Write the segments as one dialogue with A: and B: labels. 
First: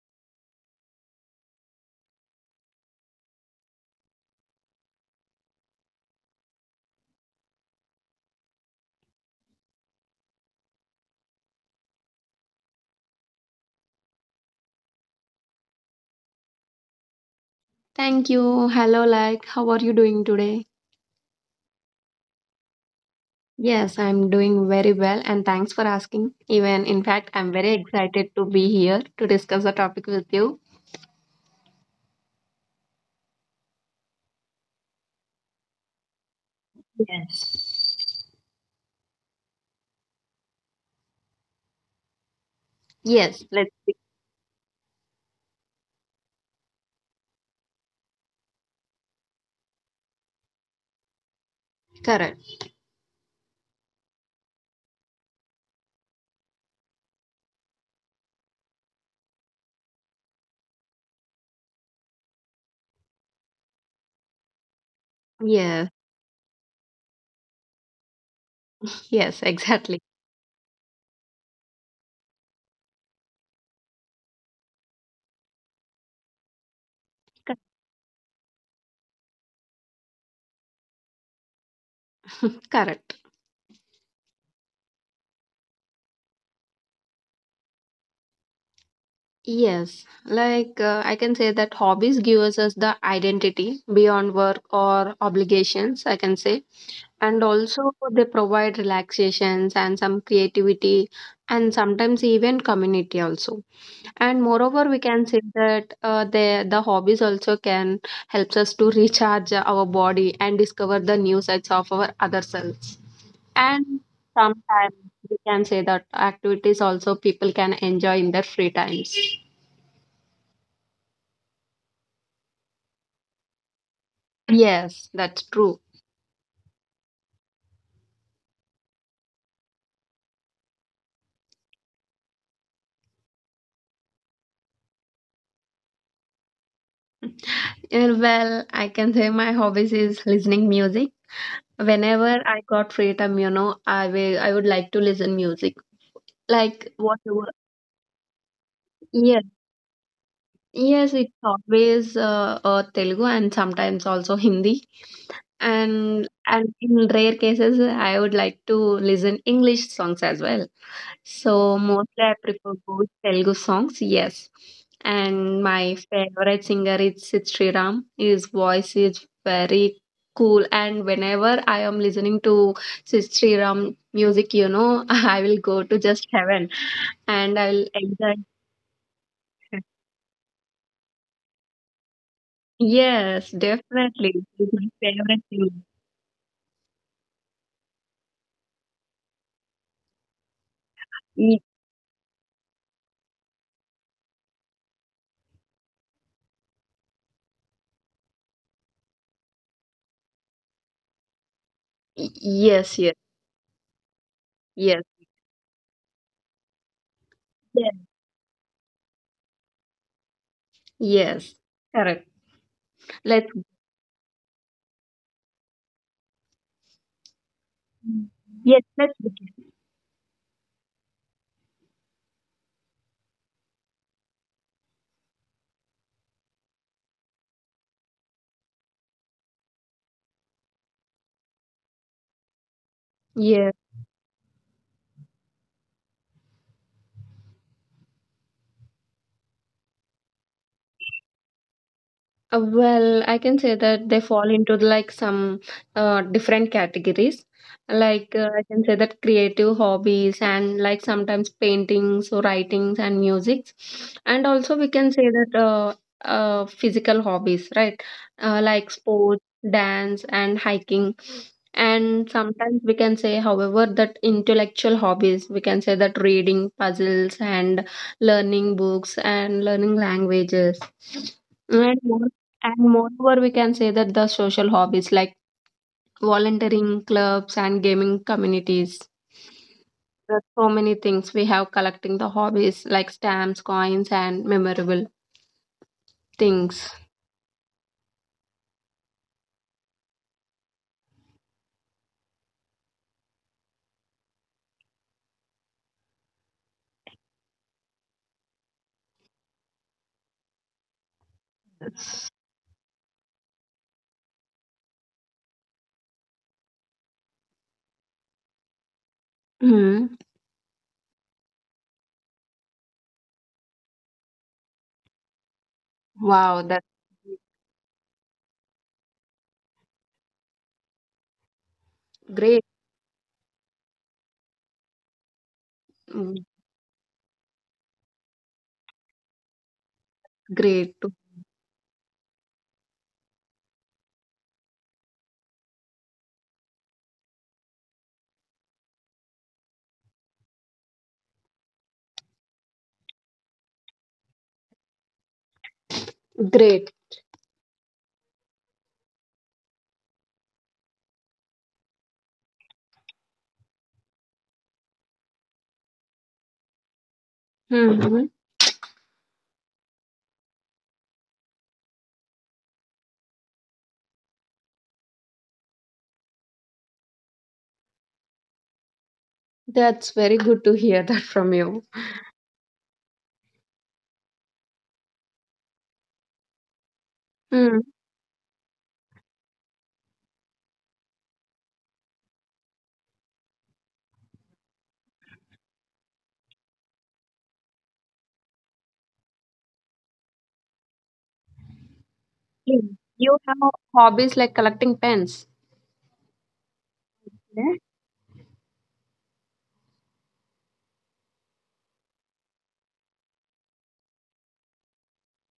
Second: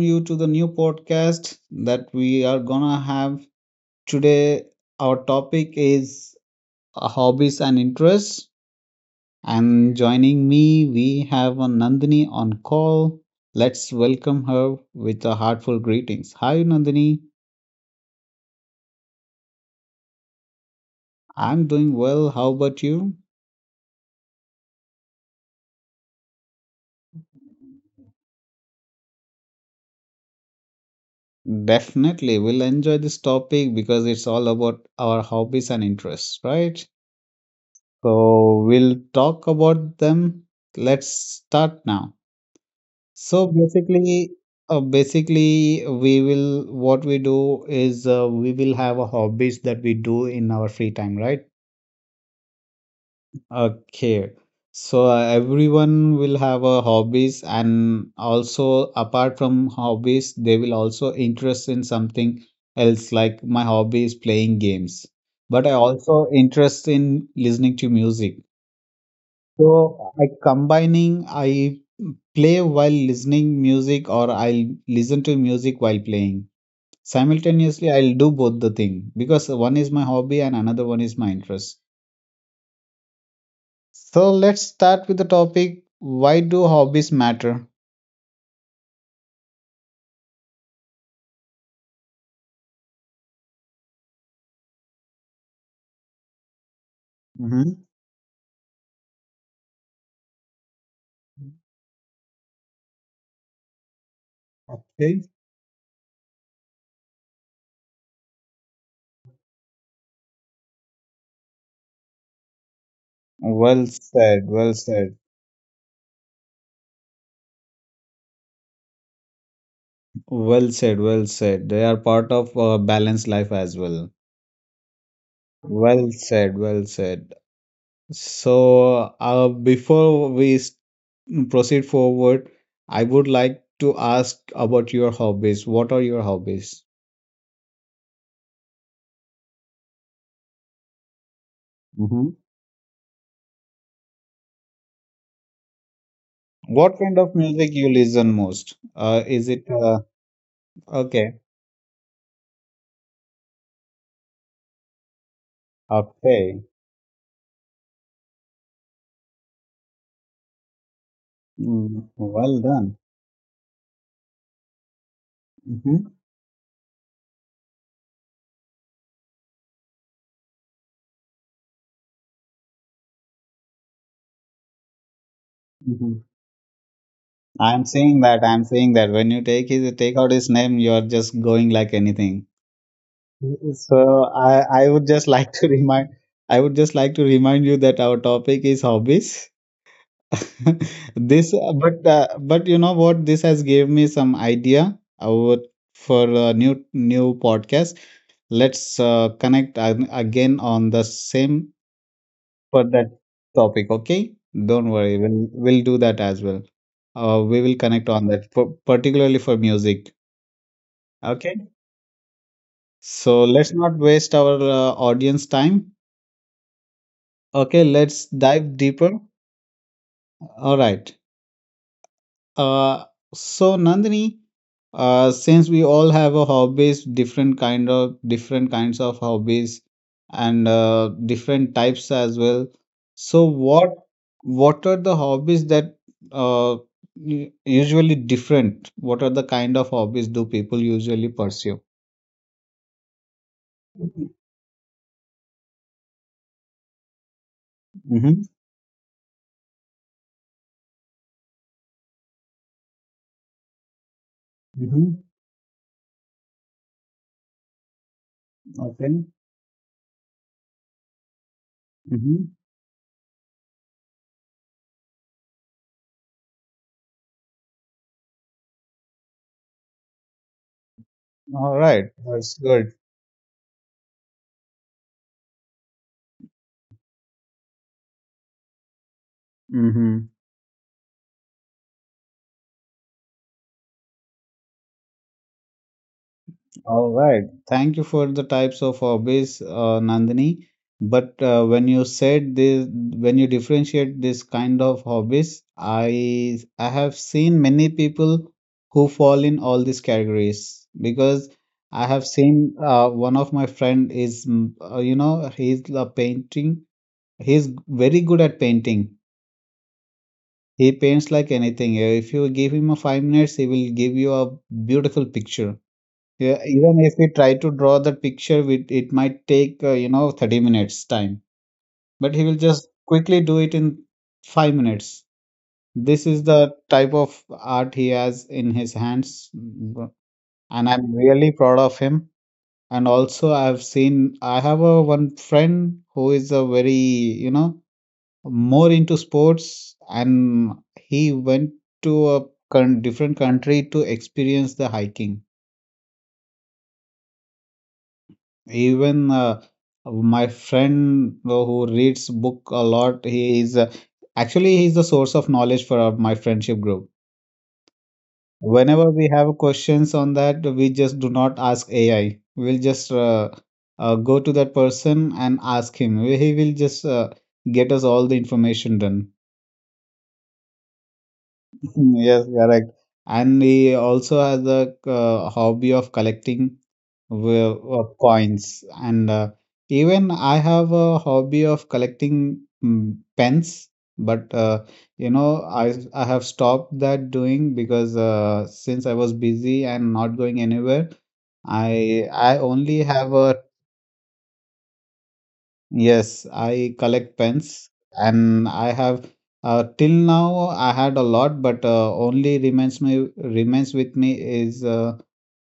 A: you to the new podcast that we are gonna have today. Our topic is hobbies and interests. And joining me, we have a Nandini on call. Let's welcome her with a heartful greetings. Hi, Nandini.
B: Thank you. Hello, how are you doing today?
A: I'm doing well. How about you?
B: Yes, I'm doing very well, and thanks for asking. Even, in fact, I'm very excited to be here to discuss the topic with you.
A: Definitely, we'll enjoy this topic because it's all about our hobbies and interests, right?
B: Yes.
A: So we'll talk about them. Let's start now. So
B: Yes, let's be
A: basically, we will what we do is we will have a hobbies that we do in our free time, right?
B: correct.
A: Okay. So everyone will have a hobbies and also apart from hobbies, they will also interest in something else. Like my hobby is playing games, but I
B: Yes,
A: also interest in listening to music.
B: yes, exactly.
A: So I combining, I play while listening music or I'll listen to music while playing.
B: Cor-
A: Simultaneously, I'll do both the thing because one is my hobby and another one is my interest.
B: Correct.
A: So let's start with the topic, why do hobbies matter?
B: Yes, I can say that hobbies gives us the identity beyond work or obligations, I can say. And
A: Hmm.
B: also, they provide relaxations and some creativity, and sometimes even community also. And moreover, we
A: Okay.
B: can say that the hobbies also can helps us to recharge our body and discover the new sides of our other selves.
A: Well
B: And
A: said, well
B: sometimes
A: said.
B: we can say that activities also people can enjoy in their free times.
A: Well said, well said. They are part of a balanced life as well.
B: Yes, that's true.
A: Well said, well said. So, proceed forward, I would like to ask about your hobbies. What are your hobbies?
B: Well, I can say my hobbies is listening music.
A: Hmm.
B: Whenever I got free time, you know, I would like to listen music.
A: What
B: Like
A: kind of
B: whatever.
A: music you listen most? Is
B: Yes,
A: it
B: yes, it's
A: Okay?
B: always Telugu and sometimes also Hindi. And
A: Okay.
B: and in rare cases, I would like to listen English songs as well. So
A: Mm,
B: mostly I
A: well
B: prefer
A: done.
B: both Telugu songs, yes. And my
A: Hmm.
B: favorite singer is Sid Sriram. His voice is very cool. And whenever I am listening to Sid Sriram music, you know, I will go to
A: Hmm.
B: just heaven and I
A: I'm
B: will
A: saying
B: enjoy.
A: that. I'm saying that when you take out his name, you're just going like anything.
B: Yes,
A: So
B: definitely.
A: I
B: He's
A: I
B: my
A: would just
B: favorite
A: like to
B: singer.
A: remind I would just like to remind you that our topic is hobbies. This,
B: Y- y-
A: but you know what? This has gave me some idea about for a new podcast. Let's connect again on the same for
B: Yes,
A: that
B: yes,
A: topic. Okay, don't
B: yes,
A: worry. We'll do that as well. We will
B: yes,
A: connect on that, for, particularly for music.
B: yes.
A: Okay,
B: Correct.
A: so
B: Let's
A: let's not waste our audience time. Okay, let's dive
B: yes, let's
A: deeper.
B: begin.
A: All right. Uh, so Nandini, since we all have a hobbies, different kinds of hobbies and different types as well. So
B: Yes.
A: what what are the hobbies that uh, u- usually different? What are the kind of hobbies do people usually pursue?
B: Well, I can say that they
A: Mm-hmm.
B: fall into the, like some different categories. I can say that creative hobbies and like sometimes paintings or writings and music, and also we can
A: Mm-hmm.
B: say that physical hobbies, right? Like
A: Okay.
B: sports, dance, and hiking. And
A: Mm-hmm.
B: sometimes we can say, however, that intellectual hobbies, we can say that reading puzzles and learning books and learning languages.
A: All
B: And
A: right.
B: more
A: That's
B: and
A: good.
B: moreover, we can say that the social hobbies like volunteering clubs and gaming communities.
A: Mm-hmm.
B: There are so many things we have collecting the hobbies like stamps, coins, and memorable things.
A: All right. Thank you for the types of hobbies, Nandini. But when you said this, when you differentiate this kind of hobbies, I have seen many people who fall in all these categories because I have seen one of my friend is you know he's a painting. He's very good at painting.
B: Hmm.
A: He paints like anything. If you give him a 5 minutes, he will give you a beautiful picture. Yeah,
B: Wow, that's
A: even if we try to draw the picture, we, it might take, you know, 30 minutes time, but he will
B: great.
A: just quickly do it in 5 minutes. This is
B: Mm,
A: the type of art he has in his hands. And
B: great,
A: I'm really proud of him. And also, I have a one friend who is a very, you know, more into sports, and he went to a con different country to experience the hiking.
B: great.
A: Even my friend who reads book a lot, he is actually he's the source of knowledge for my friendship group.
B: Hmm.
A: Whenever we have questions on that, we just do not ask AI. We'll just go to that person and ask him. He will just get us all the information done.
B: That's very good to hear that from you.
A: Yes, correct. And he also has a hobby of collecting were
B: Hmm.
A: coins and even I have a hobby of collecting pens, but you know I have stopped that doing because since I was busy and not going anywhere I
B: Mm.
A: only have
B: You
A: a
B: have hobbies like collecting pens.
A: yes I collect pens
B: Yeah.
A: and I have till now I had a lot but only remains with me is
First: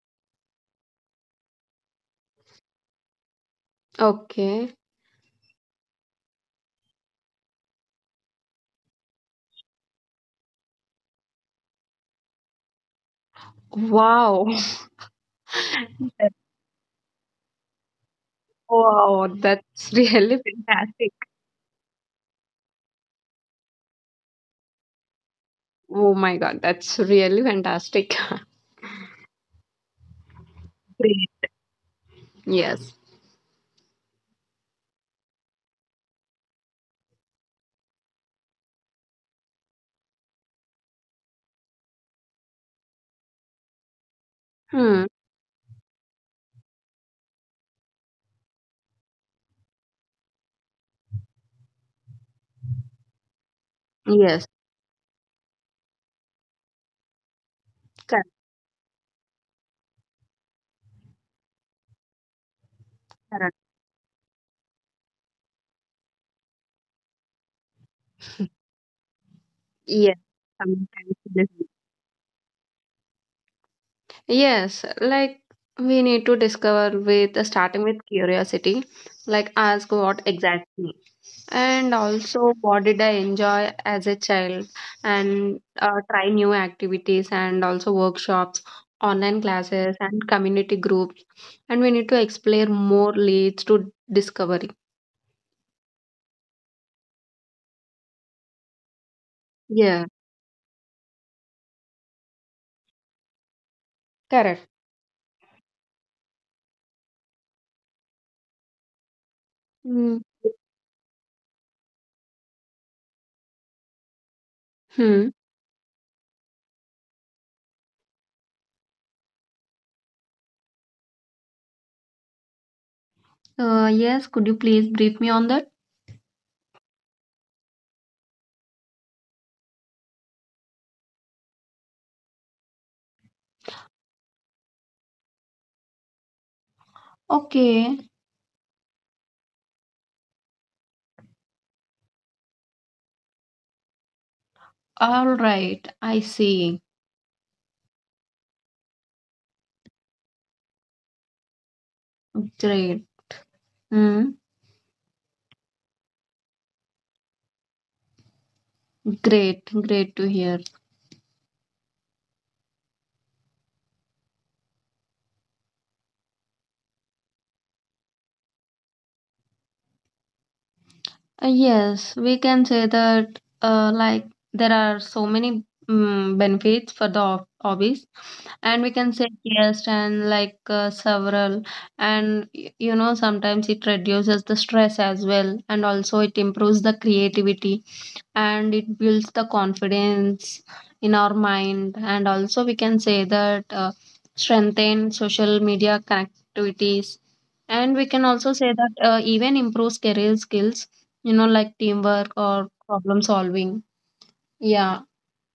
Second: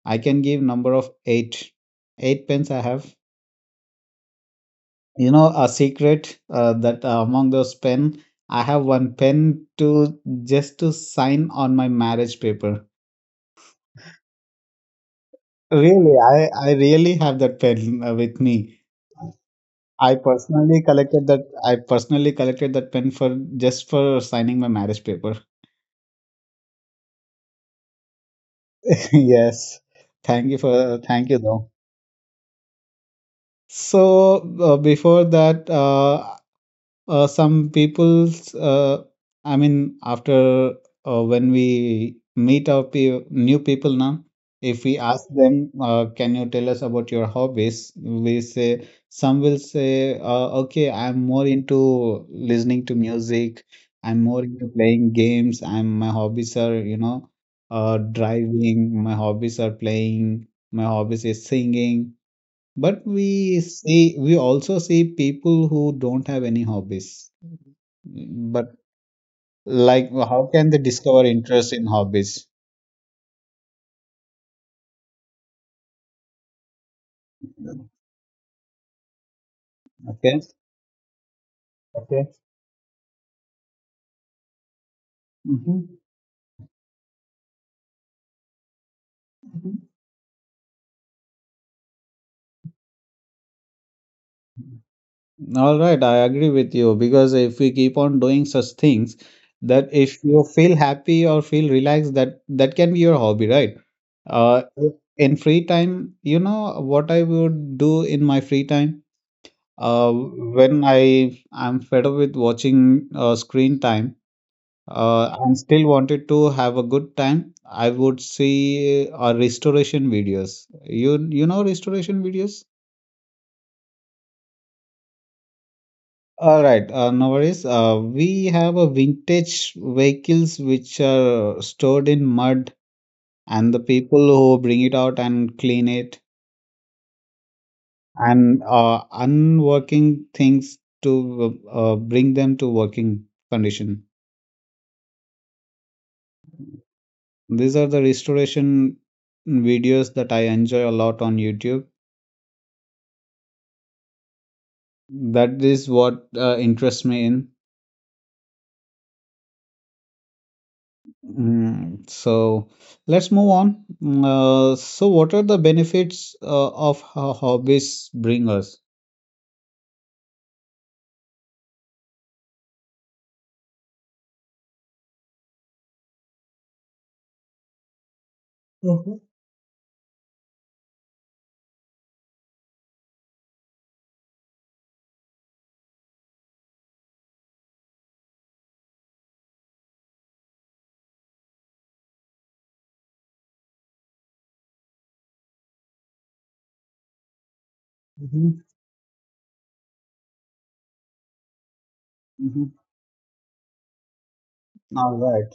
A: I can give number of 8 pens I have.
B: Okay.
A: You know, a secret that among those pen, I have one pen to just to sign on my marriage paper.
B: Wow.
A: Really, I really have that pen with me.
B: Wow, that's
A: I
B: really
A: personally
B: fantastic.
A: collected that. I personally collected that pen for just for signing my marriage paper.
B: Oh my God, that's really fantastic.
A: Yes. Thank you
B: Great.
A: though.
B: Yes.
A: So before that, some people's, I mean, after when we meet our new people now, if we
B: Hmm.
A: ask them, can you tell us about your hobbies? Some will say, okay, I'm more into listening to music, I'm more
B: Yes.
A: into playing games, I'm my hobbies are, you know,
B: Correct.
A: driving, my hobbies are playing, my hobbies is singing, but
B: Correct.
A: we see, we also see people who don't have any hobbies. Mhm. But like,
B: Yes.
A: how can they
B: Sometimes
A: discover
B: it is.
A: interest in hobbies?
B: Yes. Like we need to discover with starting with curiosity, like ask what
A: Okay.
B: exactly. And
A: Okay.
B: also, what did I enjoy as a child? And
A: Hmm.
B: try new activities and also workshops, online classes, and community groups. And we need to explore more leads to discovery.
A: All right, I agree with you because if we keep on doing such things, that
B: Yeah,
A: if you feel happy or feel relaxed, that can be your hobby, right? Uh,
B: correct.
A: in free time, you know what I would do in my free time?
B: Mm.
A: When I am fed up with watching screen time
B: Hmm.
A: and still wanted to have a good time, I would see restoration videos. You know restoration videos?
B: Yes, could you please brief me on that?
A: All right, no worries. We have a vintage vehicles which are stored in mud, and the people who bring it out and clean it
B: Okay.
A: and unworking things to bring them to working condition.
B: All right. I see.
A: These are the restoration videos that I enjoy a lot on YouTube.
B: Great. Mm.
A: That is what interests me in.
B: Great. Great to hear.
A: So let's move on. What are the benefits of hobbies bring us?
B: Yes, we can say that like there are so many benefits for the hobbies, and we can
A: Mm-hmm.
B: say yes, and several, and you know sometimes it reduces the stress as well, and also it improves the creativity, and it builds the confidence in our mind, and also we can say that strengthen social media connectivities, and we can also
A: Mm-hmm.
B: say that even improves career skills, you know, like teamwork
A: Mm-hmm.
B: or problem solving, yeah.
A: All right.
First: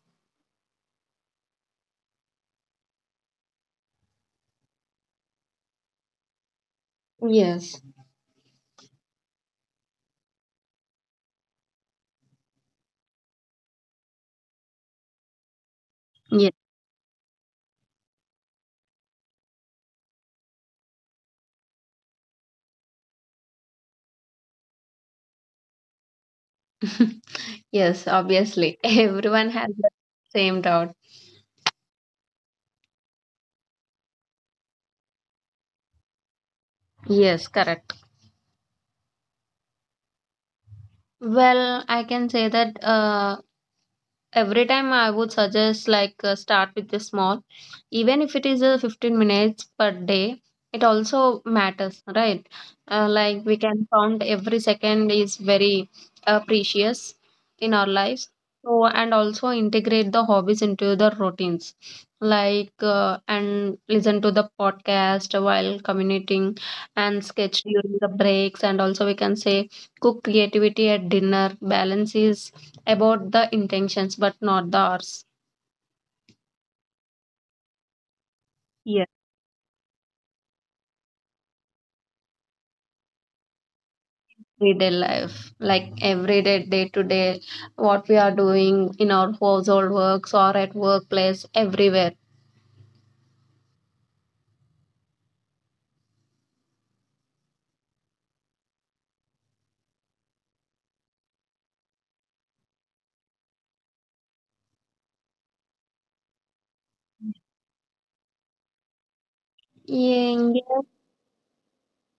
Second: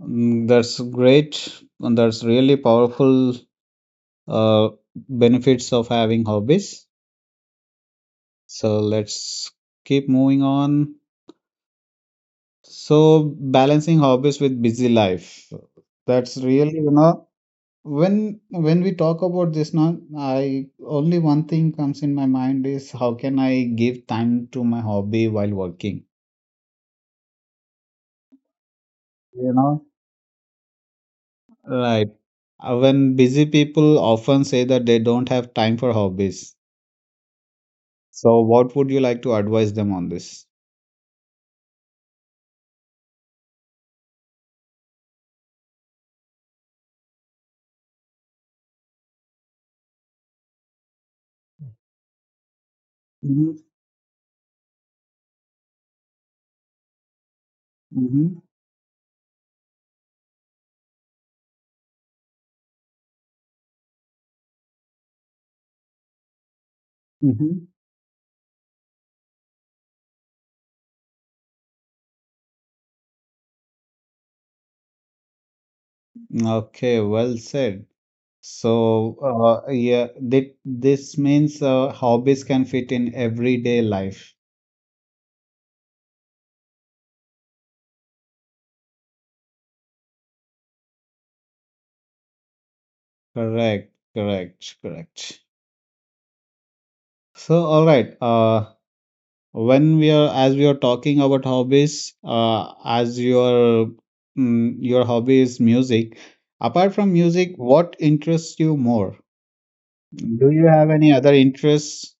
A: That's great. And That's really powerful uh, benefits of having hobbies.
B: Yes.
A: So let's keep moving on. So balancing hobbies with busy life. That's
B: Yes.
A: really, you know, when we talk about this now, I only one thing comes in my mind is how can I give time to my hobby while working?
B: Yes, obviously, everyone
A: You
B: has
A: know,
B: the same doubt.
A: right. When busy people often say that they don't have time for hobbies.
B: Yes, correct.
A: So what would you like to advise them on this?
B: Well, I can say that every time I would suggest start with the small, even if it is 15 minutes per day, it also matters, right? Like we
A: Mm-hmm.
B: can count every second is very precious in our lives.
A: Mm-hmm.
B: So and also integrate the hobbies into the routines, and listen to the podcast while commuting, and sketch
A: Mm-hmm.
B: during the breaks, and also we can say cook creativity at dinner. Balance is about the intentions but not the hours.
A: Okay, well said.
B: Yes.
A: So, that this means hobbies can fit in everyday life.
B: Everyday life like everyday day to day what we are doing in our household works or at workplace everywhere.
A: Correct, correct, correct. So, all right. When we are As we are talking about hobbies, your hobby is music. Apart from music, what interests you more? Do you
B: Yeah,
A: have any other interests?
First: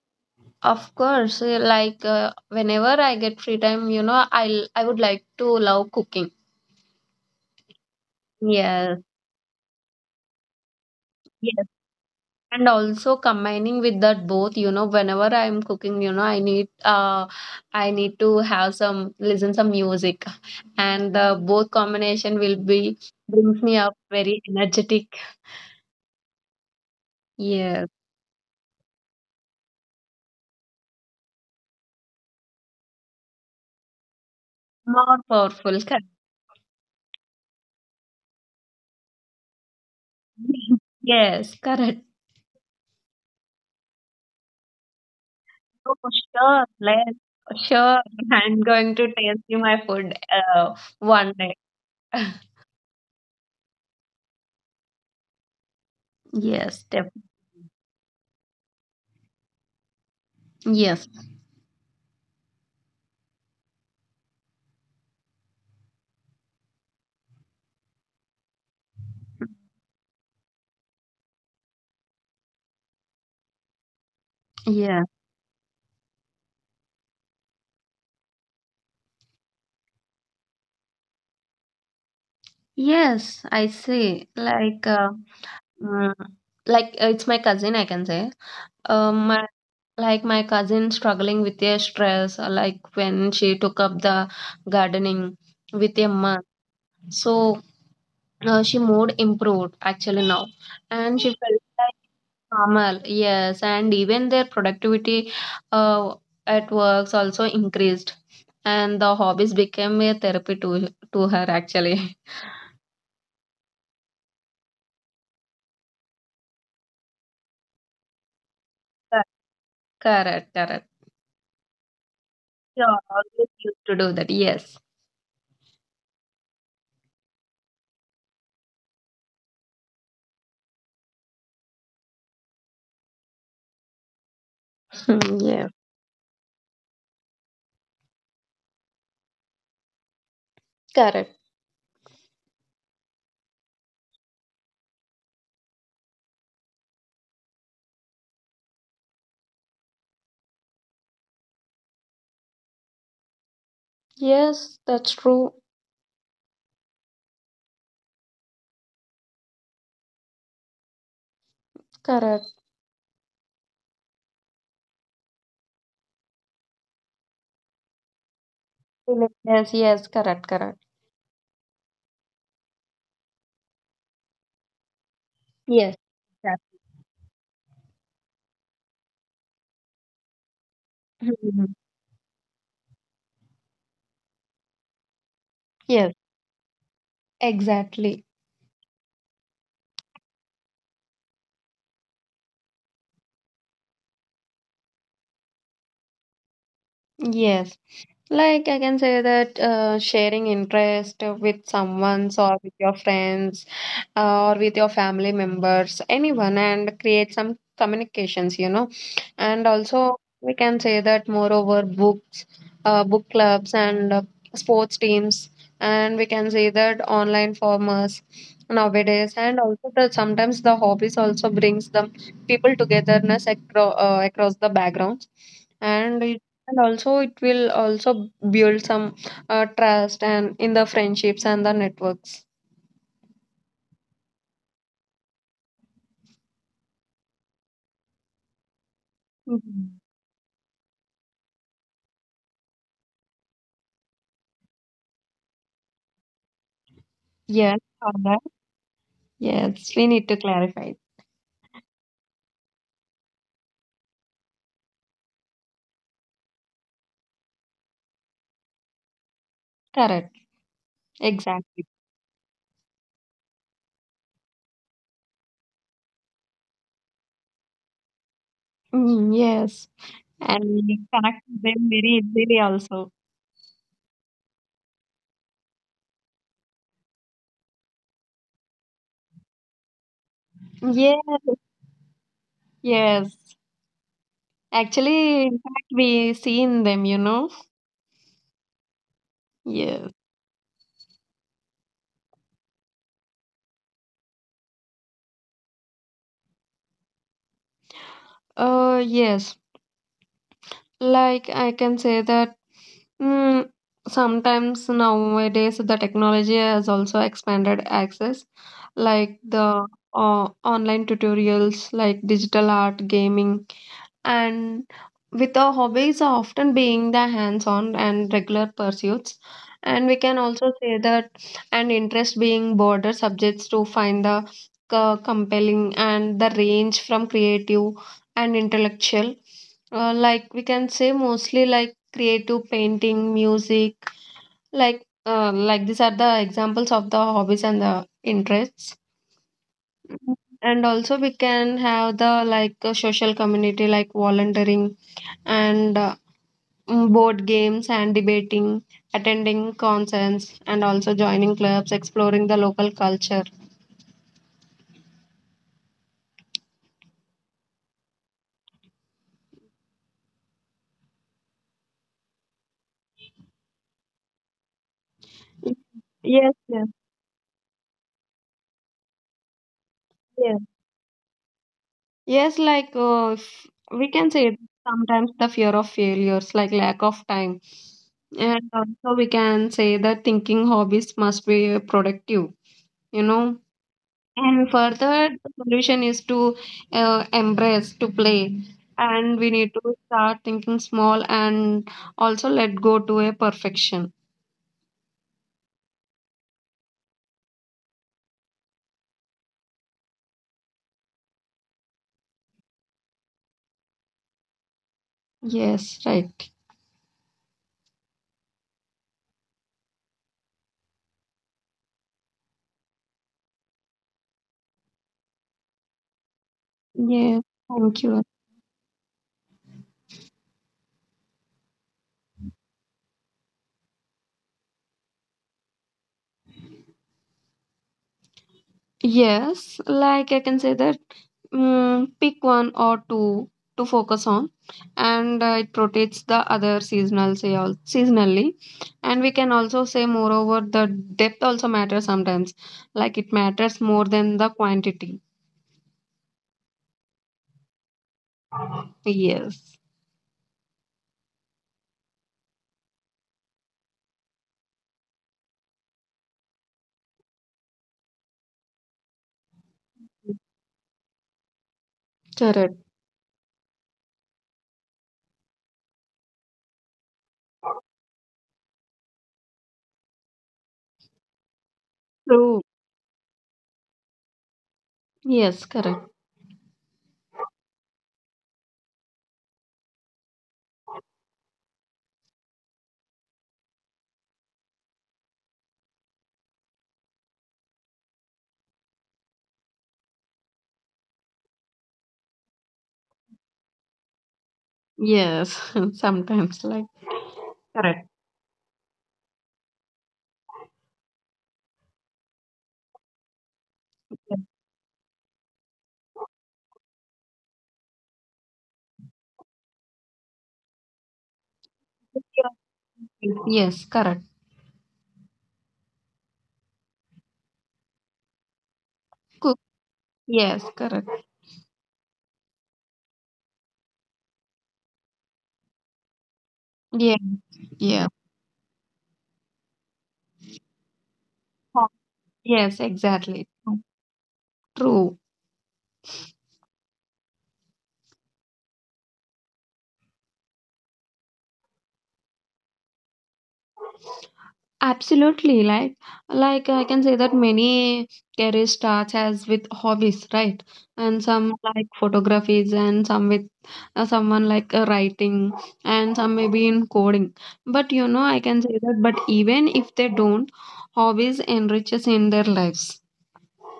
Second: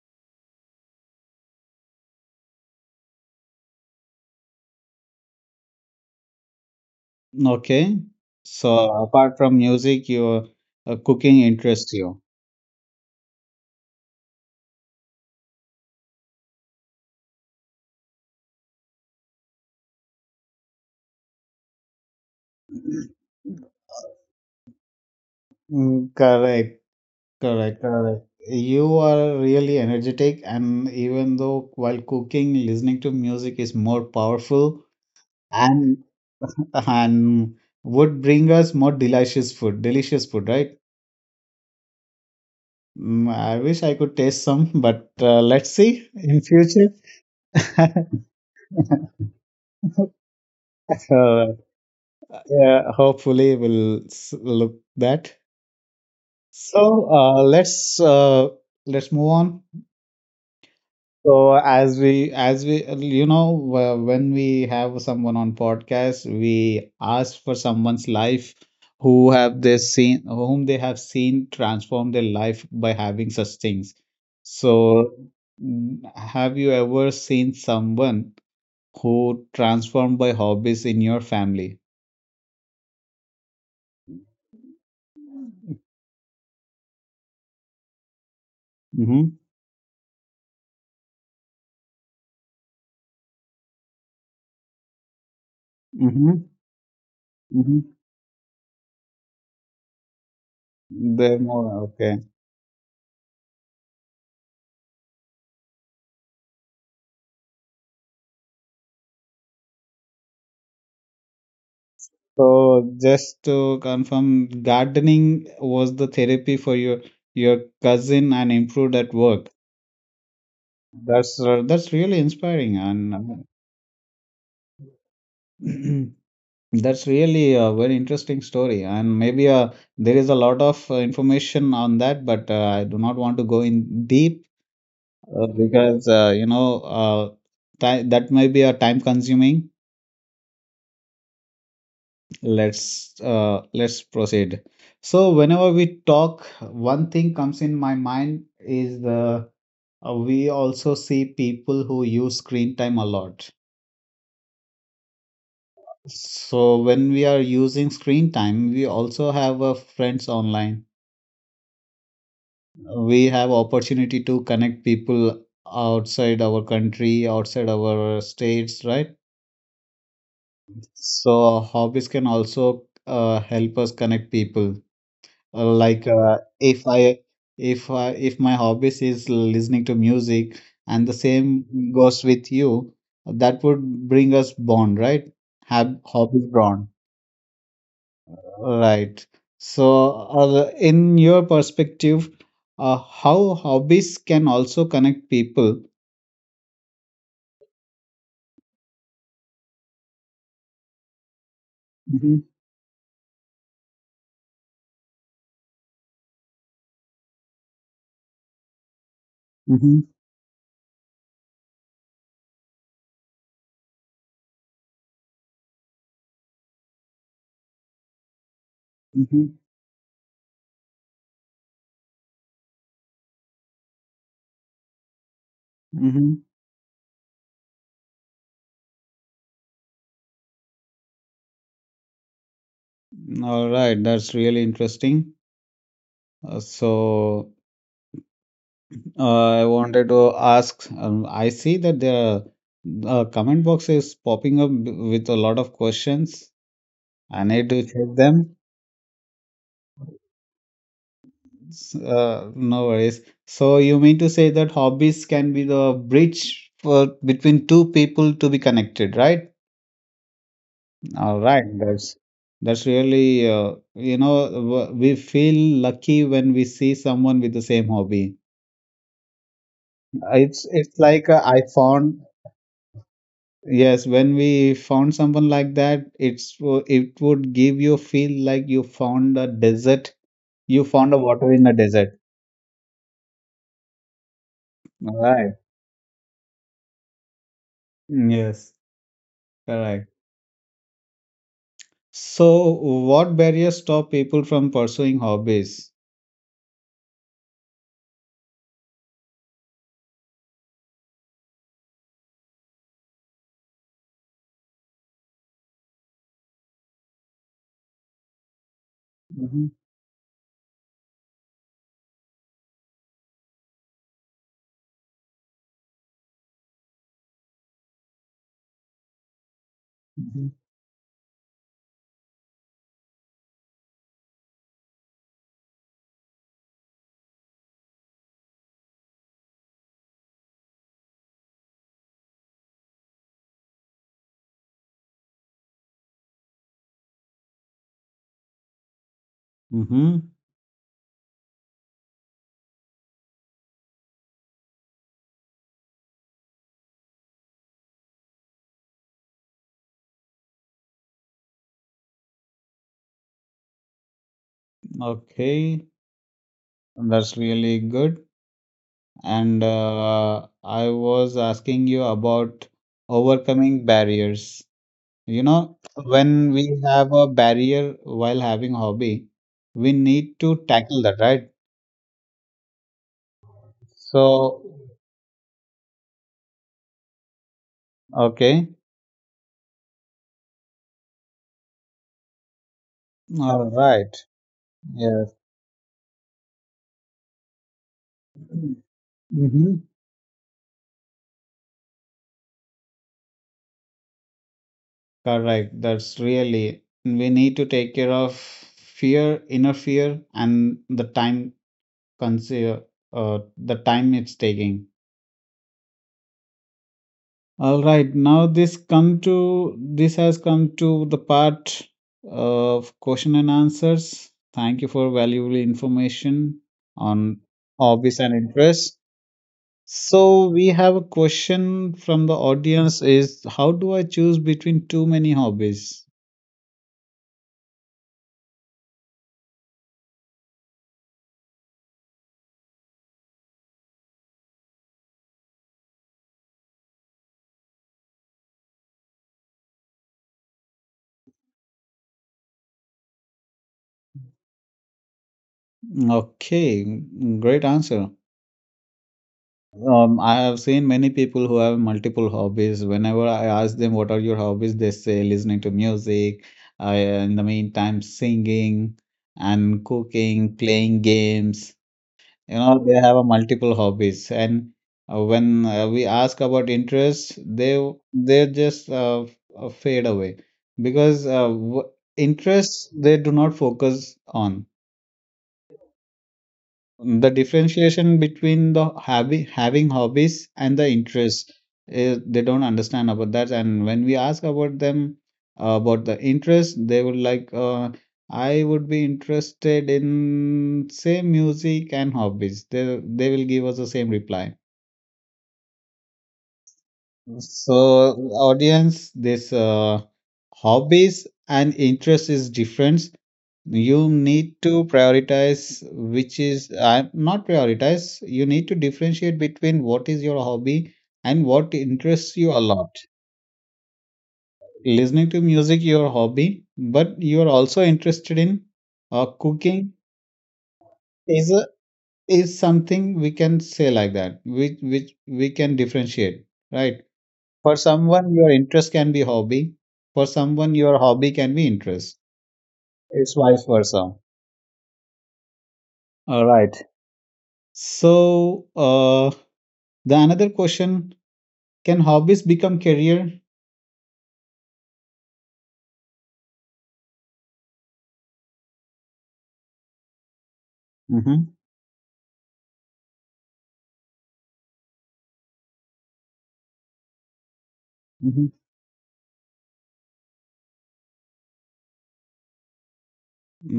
B: of course, whenever I get free time, you know, I would like to love cooking.
A: Okay. So,
B: Yes,
A: apart from music, your cooking
B: yes.
A: interests you.
B: And also combining with that both, you know, whenever I'm cooking, you know, I need to have some listen some music. And the both combination will be brings me up very energetic.
A: Mm, correct. Correct.
B: Yes.
A: Correct. You are really energetic, and even though while cooking, listening to music is more powerful
B: More powerful. Correct.
A: and and would bring us more delicious food. Delicious food, right?
B: Yes, correct.
A: Mm, I wish I could taste some, but let's
B: Oh,
A: see in
B: sure.
A: future.
B: Let's sure. I'm going to taste you my food one
A: Uh,
B: day.
A: yeah, hopefully we'll look that.
B: Yes,
A: So
B: definitely.
A: let's move on.
B: Yes.
A: So as we You know when we have someone on podcast, we ask for someone's life whom they have seen transform their life by having such things.
B: Yeah.
A: So have you ever seen someone who transformed by hobbies in your family?
B: Yes, I see. Mm, like, it's my cousin, I can say. Um,
A: Mm-hmm.
B: my, like my cousin struggling with a stress, like when she took up the gardening with a
A: Mm-hmm.
B: month. So she mood improved actually now,
A: Mm-hmm.
B: and she
A: They're
B: felt
A: more
B: like
A: okay.
B: normal. Yes, and even their productivity uh, at works also increased, and the hobbies became a therapy to her actually.
A: So just to confirm, gardening was the therapy for your cousin and improved at work.
B: Correct, correct.
A: That's really inspiring
B: Yeah,
A: and
B: always used to do that. Yes.
A: uh, that's really a very interesting story. And maybe there is a lot of information on that, but I do not want to go in deep
B: Yeah,
A: because you know uh, ti that may be a time consuming.
B: correct.
A: Let's let's proceed. So whenever we talk, one thing comes in my mind is the we also see people who use screen time a lot.
B: Yes, that's true.
A: So when we are using screen time, we also have friends online.
B: Correct.
A: We have opportunity to connect people outside our country, outside our states, right?
B: Yes, yes, correct, correct.
A: So hobbies can also help us connect people. Uh,
B: Yes.
A: like uh,
B: Exact-
A: if i if I, if my hobbies is listening to music and the same
B: Mhm.
A: goes with you, that would bring us bond, right? Have
B: Yes,
A: hobbies bond,
B: exactly.
A: right? So in your perspective, how hobbies can also connect people.
B: Yes. Like I can say that sharing interest with someone
A: Mm-hmm,
B: or with your friends, or with your family members, anyone, and create some communications, you know. And
A: mm-hmm,
B: also, we can say that moreover, books, book clubs, and sports teams, and we can say that online formers nowadays,
A: mm-hmm,
B: and also that sometimes the hobbies also brings the people togetherness across the backgrounds, and
A: mm-hmm.
B: and also it will also build some trust and in the friendships and the networks.
A: All right, that's really interesting. uh, so I
B: Mhm.
A: wanted to ask, I see that the comment box is popping up with a lot of questions. I need
B: Yes,
A: to check
B: correct.
A: them.
B: Yes, we need to clarify.
A: No worries. So you mean to say that hobbies can be the bridge for between two people to be connected, right?
B: Correct,
A: All right,
B: exactly.
A: that's really you know we feel lucky when we see someone with the same hobby.
B: Mm, yes, and
A: It's
B: we
A: it's like
B: connect with
A: I
B: them very
A: found
B: easily also.
A: Yes, when we found someone like that, it would give you feel like you found a desert. You found
B: Yes,
A: a water in the desert.
B: yes, actually,
A: Right.
B: in fact we see in them, you know.
A: Mm, yes,
B: Yes.
A: correct. So, what barriers stop people from pursuing hobbies?
B: Uh yes like i can say that, mm, sometimes nowadays the technology has also expanded access, like
A: hmm
B: the online tutorials, like digital art, gaming, and with our hobbies are often being the hands-on and regular pursuits, and we can
A: hmm.
B: also say that an interest being broader subjects to find the compelling and the range from creative and intellectual. Like we can say mostly like creative painting music, like these are the examples of the hobbies and the interests,
A: Mm-hmm.
B: and also we can have the like a social community like volunteering, and board games and debating, attending concerts and also joining clubs, exploring the local culture.
A: Okay, that's really good. And I was asking you about overcoming barriers. You know, when
B: Yes,
A: we
B: yes,
A: have a barrier while having hobby we need to
B: yes.
A: tackle that, right?
B: Yes, we can say it,
A: So,
B: sometimes the fear of failures, like lack of time.
A: okay,
B: And also we can say that thinking hobbies must be productive, you know.
A: all right,
B: And further,
A: yes,
B: the solution is to embrace, to play. And we need
A: mm-hmm.
B: to start thinking small and also let go to a perfection.
A: Correct, that's really we need to take care of fear, inner fear, and the time, consider the time it's taking.
B: Yes, right.
A: All right, now this come to this has come to the part of question and answers. Thank you for valuable information
B: Yeah,
A: on
B: thank
A: hobbies
B: you.
A: and interests. So we have a question from the audience is, how do I choose between too many hobbies?
B: Yes, like I can say that, mm, pick one or two to focus on, and it protects the other seasonal say all seasonally, and we can also say moreover the depth also matters sometimes, like it matters more than the quantity.
A: Okay, great answer.
B: Yes.
A: I have seen many people who have multiple hobbies. Whenever I ask them, what are your hobbies? They say listening to music, in the meantime, singing and cooking, playing games. You
B: Correct.
A: know, they have a multiple hobbies. And when we ask about interests, they just fade away because w
B: True.
A: interests they do not focus on
B: Yes, correct.
A: the differentiation between the hobby having hobbies and the interest. They don't understand about that, and when we ask about them about the interest they would like I would be interested in say music and hobbies, they will give us the same reply.
B: Yes, sometimes like correct.
A: So, audience, this hobbies and interest is different. You
B: Yes.
A: need to prioritize, which is not prioritize. You need to differentiate between what is your hobby and what interests you a lot.
B: Yes, correct.
A: Listening to music, your hobby, but you are also interested in
B: Cook.
A: cooking.
B: Yes, correct.
A: Is a, is something we can say like that, which we can differentiate, right?
B: Yeah.
A: For
B: Yeah.
A: someone, your interest can be hobby. For someone, your hobby can be interest.
B: Yes,
A: It's
B: exactly.
A: vice versa.
B: True.
A: All right. So the another question: can hobbies become career?
B: Absolutely, like I can say that many career starts as with hobbies, right? And some
A: Mm-hmm.
B: like photographies, and some with someone like writing, and some maybe in coding. But you know, I
A: Mm-hmm.
B: can say that. But even if they don't, hobbies enriches in their lives.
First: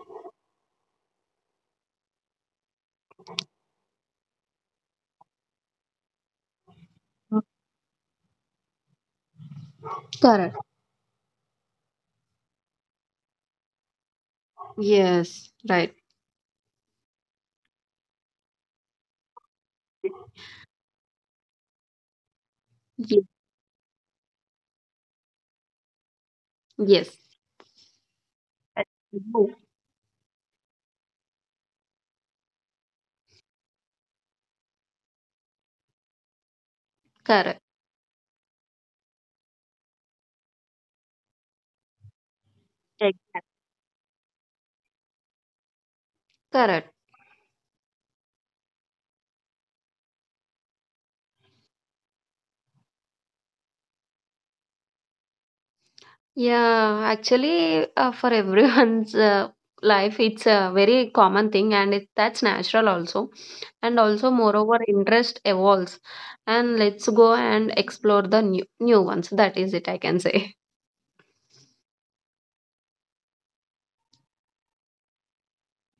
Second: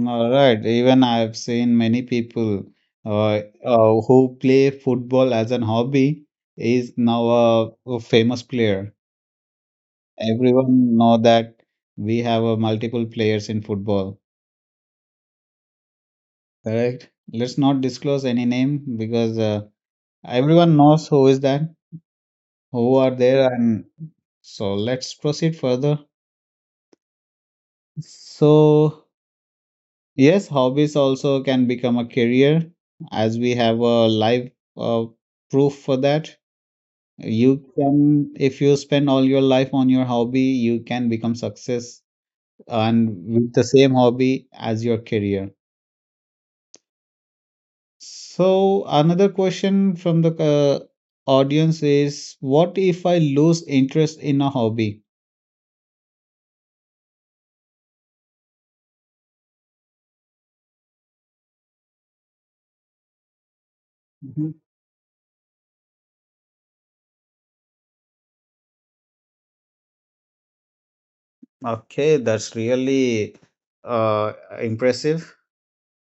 A: All right. Even I have seen many people uh, who play football as an hobby is now a famous player.
B: Correct.
A: Everyone know that we have multiple players in football.
B: Yes, right.
A: Correct. Let's not disclose any name because. Everyone knows who is that, who are
B: Ye-
A: there, and so let's proceed further.
B: Yes. I
A: So,
B: do.
A: yes, hobbies also can become a career as we have a live uh, proof for that.
B: Correct.
A: You can, if you spend all your life on your hobby, you can become success and
B: Exactly.
A: with the same hobby as your career.
B: Correct.
A: So, another question from the audience is, what if I lose interest in a hobby?
B: Yeah, actually, for everyone's life, it's a very common thing, and it, that's natural also. And also, moreover, interest evolves, and let's go and explore the new new ones. That is it, I can say.
A: Okay, that's really uh, impressive.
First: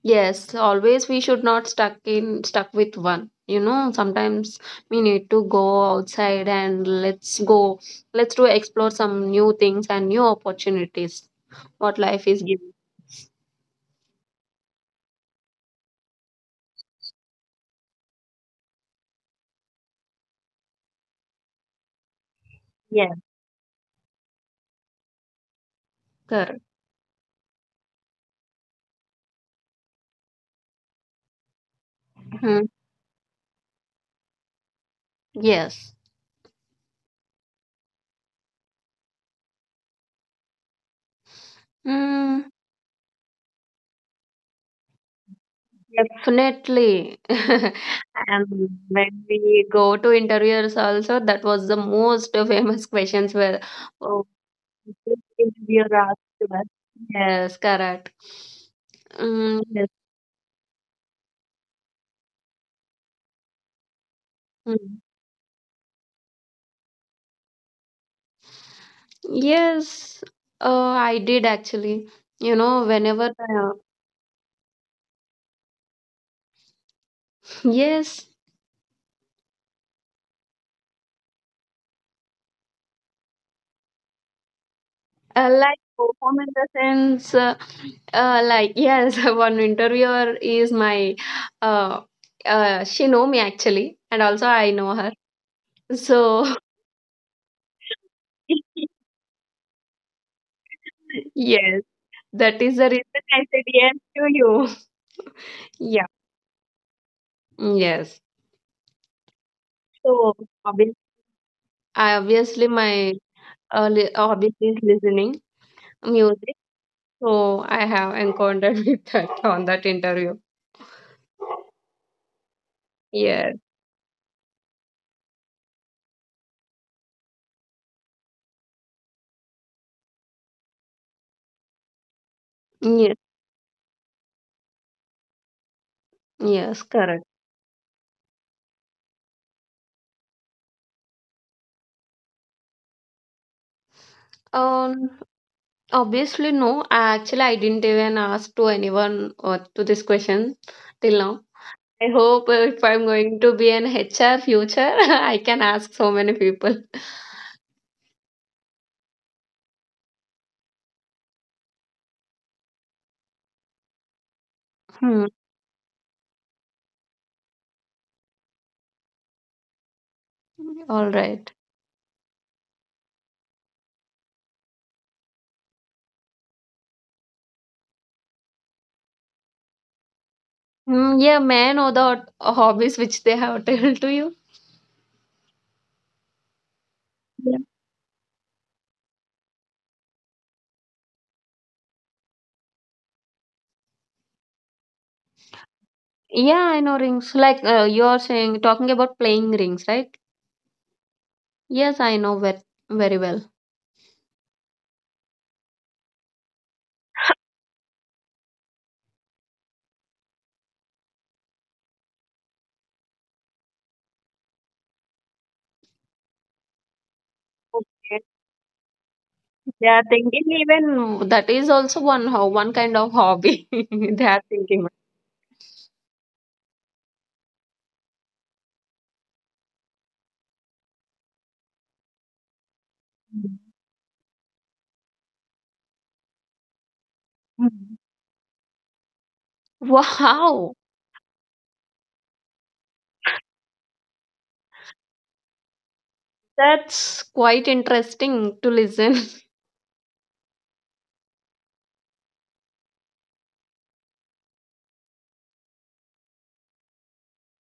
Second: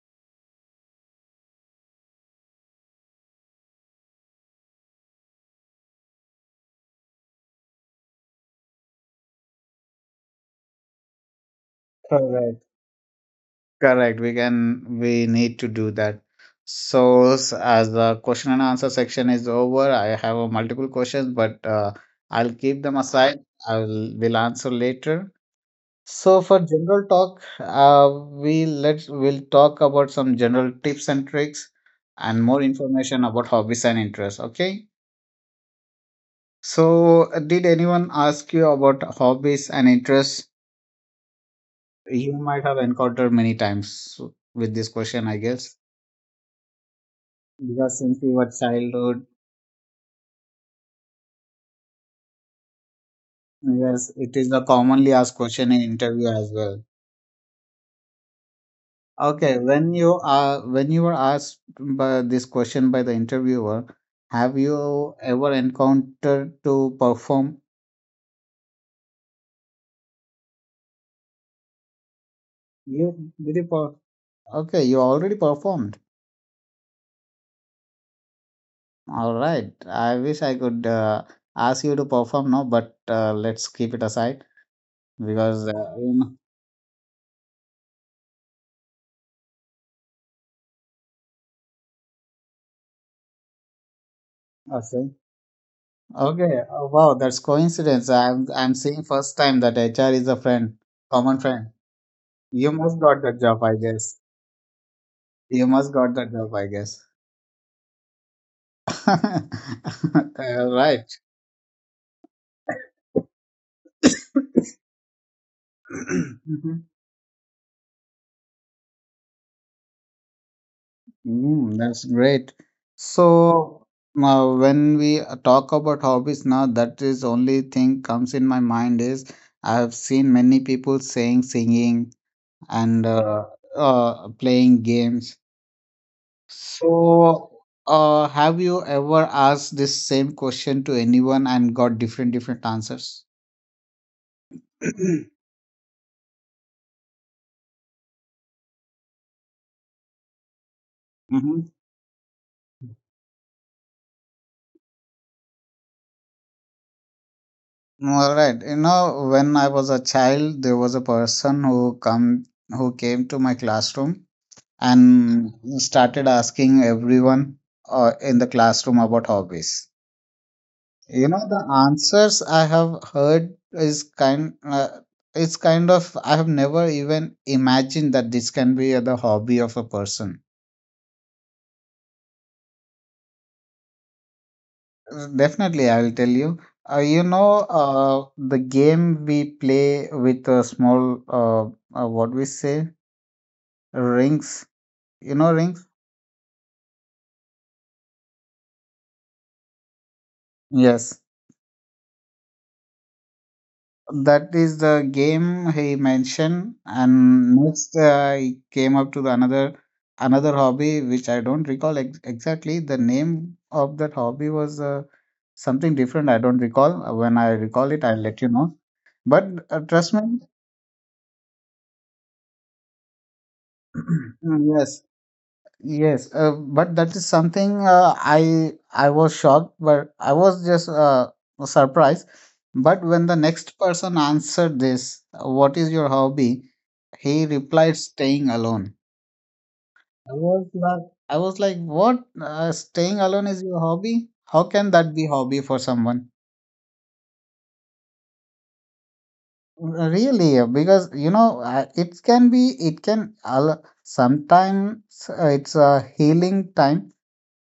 B: Yes, always we should not stuck with one. You know, sometimes we need to go outside and let's go, let's do explore some new things and new opportunities. What life is
A: Correct.
B: giving.
A: Correct. We can, we need to do that. So, as the question and answer section is over, I have a multiple questions, but I'll keep them
B: Yeah,
A: aside. I'll will answer later. So, for
B: correct.
A: general talk, we let's we'll talk about some general tips and tricks and more
B: Mhm.
A: information about hobbies and interests. Okay.
B: Yes.
A: So, did anyone ask you about hobbies and interests? You
B: Mm,
A: might have encountered many times with this question, I guess,
B: definitely.
A: because since we
B: And
A: were
B: when
A: childhood,
B: we go to interviewers also, that was the most famous questions where
A: yes,
B: oh,
A: it is the
B: this
A: commonly asked question in
B: interviewer
A: interview as
B: asked us.
A: well.
B: Yes, correct.
A: Okay,
B: Mm, yes.
A: when you were asked by this question by the interviewer, have
B: Mm.
A: you ever encountered to perform?
B: Yes, I did actually. You know,
A: You
B: whenever
A: did you per- okay? You already performed.
B: yes,
A: All right. I wish I could ask you to perform now, but let's keep it aside because you
B: Perform in the sense, yes, one interviewer is my, uh, she know me actually, and also I know her.
A: know.
B: So
A: Okay. Oh, wow, that's coincidence. I'm seeing first time that HR is a friend, common friend.
B: yes, that
A: You
B: is the
A: must
B: reason
A: got that
B: I said
A: job, I
B: yes
A: guess.
B: to you.
A: You must
B: Yeah.
A: got that job, I guess.
B: Yes. So obviously,
A: Right.
B: I obviously my uh, hobby is listening music.
A: Mhm.
B: So I have encountered with that on that interview.
A: Mm, that's great.
B: Yes.
A: So now when we talk about hobbies now, that is only thing comes in my mind is I've seen many people saying singing and
B: Yes.
A: playing games.
B: Yes. Correct.
A: So, have you ever asked this same question to anyone and got different different answers?
B: Um. Obviously, no. Actually, I didn't even ask to anyone to this question till now.
A: Mm-hmm.
B: I hope if I'm going to be an HR future, I can ask so many people.
A: All right. You know, when I was a child, there was a person who came to my classroom
B: Hmm.
A: and started asking everyone in the classroom about hobbies.
B: All
A: You know,
B: right.
A: the answers I have heard is kind it's kind of I have never even imagined that this can be the hobby of a person.
B: Mm, yeah, may I know the hobbies which they have told to you?
A: Definitely, I'll tell you. You
B: Yeah.
A: know, the game we play with a small, what we say, rings. You know, rings?
B: Yeah, I know rings. You are saying, talking about playing rings, right?
A: Yes.
B: Yes, I know very, very well.
A: That is the game he mentioned. And next, he came up to the another another hobby, which I don't recall ex exactly. The name of that hobby was something different. I don't recall. When I recall it, I'll
B: Okay.
A: let you know. But
B: They are
A: trust
B: thinking
A: me,
B: even that is also one kind of hobby they are thinking.
A: yes. Yes, but that is something I was shocked, but I was just surprised. But when the next person answered this, "What is your hobby?" he
B: Mhm.
A: replied, "Staying alone."
B: Wow!
A: I was like, "What? Staying alone is your hobby? How can that be hobby for someone?"
B: That's quite interesting to listen.
A: Really, because you know, it can be, sometimes it's a healing time.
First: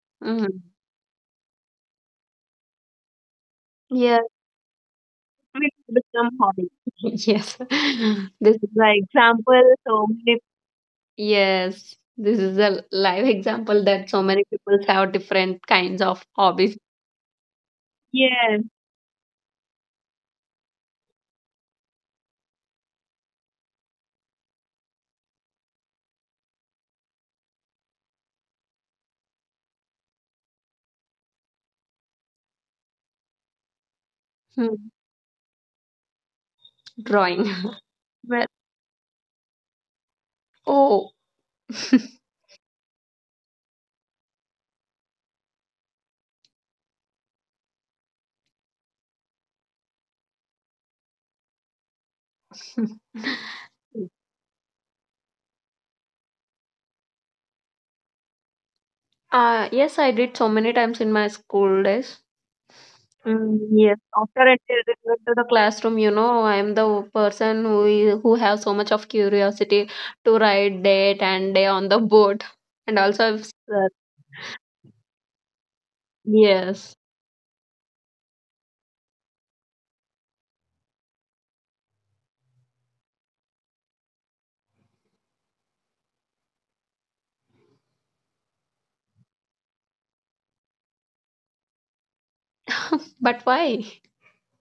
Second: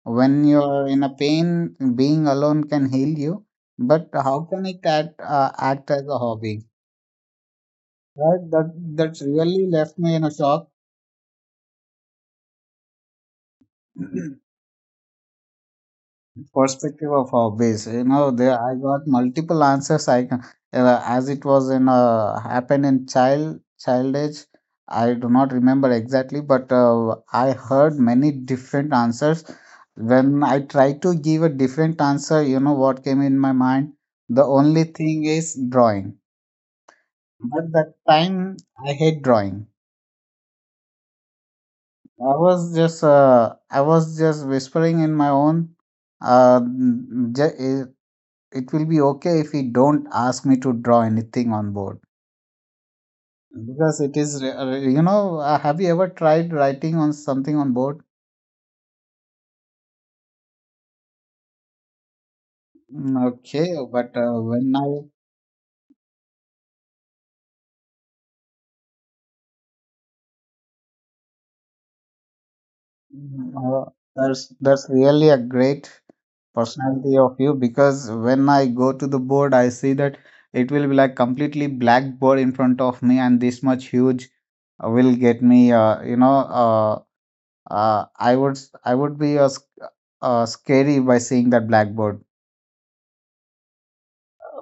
A: When you
B: Mhm.
A: are in a pain, being alone can heal you. But
B: Yes,
A: how can it
B: it
A: act
B: will
A: as a
B: become
A: hobby?
B: hobby. Yes,
A: Right?
B: this is
A: That
B: an
A: that's really
B: example.
A: left
B: So
A: me in a
B: many.
A: shock.
B: Yes, this is a live example that so many people have different kinds of hobbies.
A: perspective of hobbies. You know, there
B: Yes.
A: I got multiple answers. As it was in happened in child child age. I do not remember exactly, but I heard many different answers. When I tried to give a different answer, you know what came in my mind? The only
B: Hmm.
A: thing is drawing.
B: Drawing.
A: At that
B: Well,
A: time, I hate drawing.
B: oh.
A: I was just whispering in my own. Uh, mm, it, it will be okay if he don't ask me to draw anything on board because it is re- re- you know have you ever tried writing on something on board?
B: Yes, I did so many times in my school days.
A: Mm,
B: Mm,
A: okay,
B: yes,
A: but
B: after I
A: when
B: did
A: I
B: return to the classroom, you know, I am the person who have so much of curiosity to write date and day on the board, and also
A: uh,
B: uh,
A: there's that's really a great
B: yes.
A: personality of you because when I go to the board, I see that it will be like completely black board in front of me, and this much huge will get me. You know, uh, I would I would be scary by seeing that blackboard
B: But why?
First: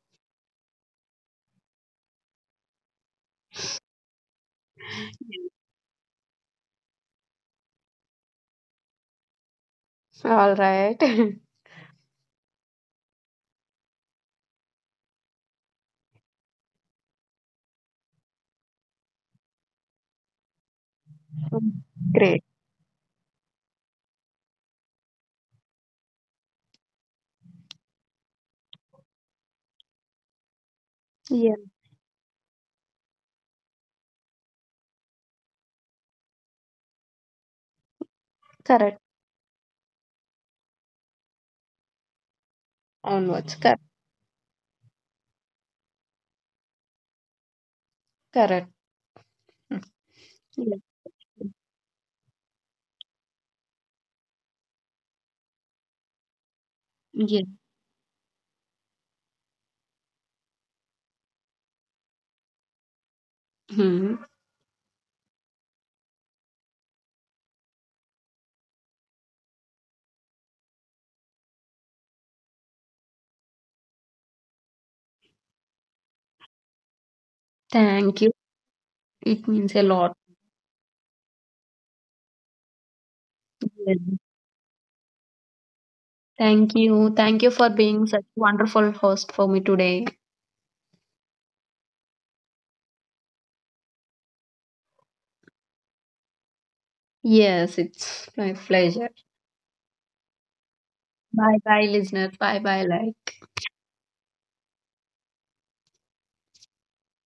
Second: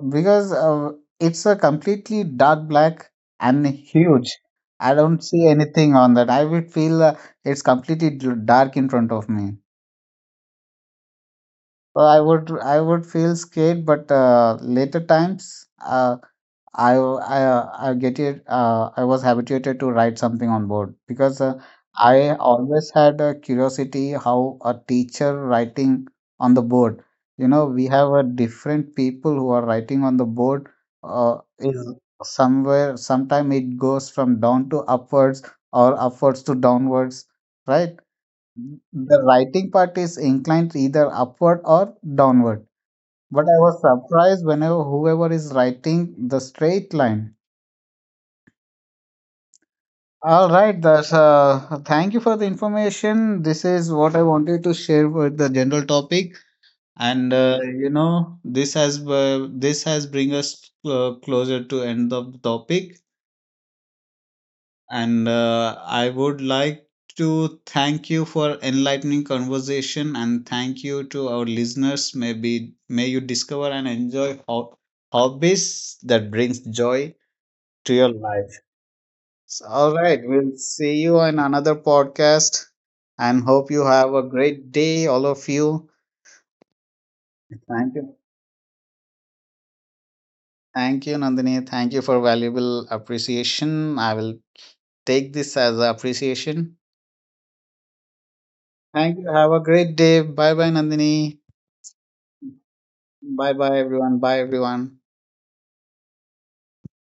A: because it's a completely dark black and huge. I don't see
B: Yes.
A: anything on that. I would feel it's completely dark in front of me.
B: All right.
A: Well, I would feel scared, but later times, I get it. I was habituated to write something on board because
B: Mm.
A: I
B: Great.
A: always had a curiosity how a teacher writing on the board. You know, we have a different people who are writing on the board.
B: Yeah.
A: Is somewhere sometime it goes from down to upwards or upwards to downwards, right?
B: Correct.
A: The writing part is inclined either upward or downward. But I
B: Onwards.
A: was
B: Correct.
A: surprised whenever whoever is writing the straight line.
B: Correct. Mm.
A: All
B: Yeah.
A: right, that's thank you for the information. This is what I wanted to share with the general topic, and
B: Yeah.
A: you know this has bring us closer to end of the topic.
B: Hmm.
A: And I would like to thank you for enlightening conversation and thank you to our listeners. Maybe may you discover and enjoy hobbies that brings joy to your
B: Thank you.
A: life.
B: It
A: So,
B: means a
A: all
B: lot.
A: right, we'll see you in another podcast and hope you
B: Yeah.
A: have a great day, all of you.
B: Thank you. Thank you for
A: Thank
B: being
A: you.
B: such wonderful host for me today.
A: Thank you, Nandini. Thank you for valuable appreciation. I will take this as appreciation.
B: Yes, it's my pleasure.
A: Thank you. Have a great day. Bye bye, Nandini.
B: Bye bye, listeners. Bye bye, life.
A: Bye bye, everyone. Bye, everyone.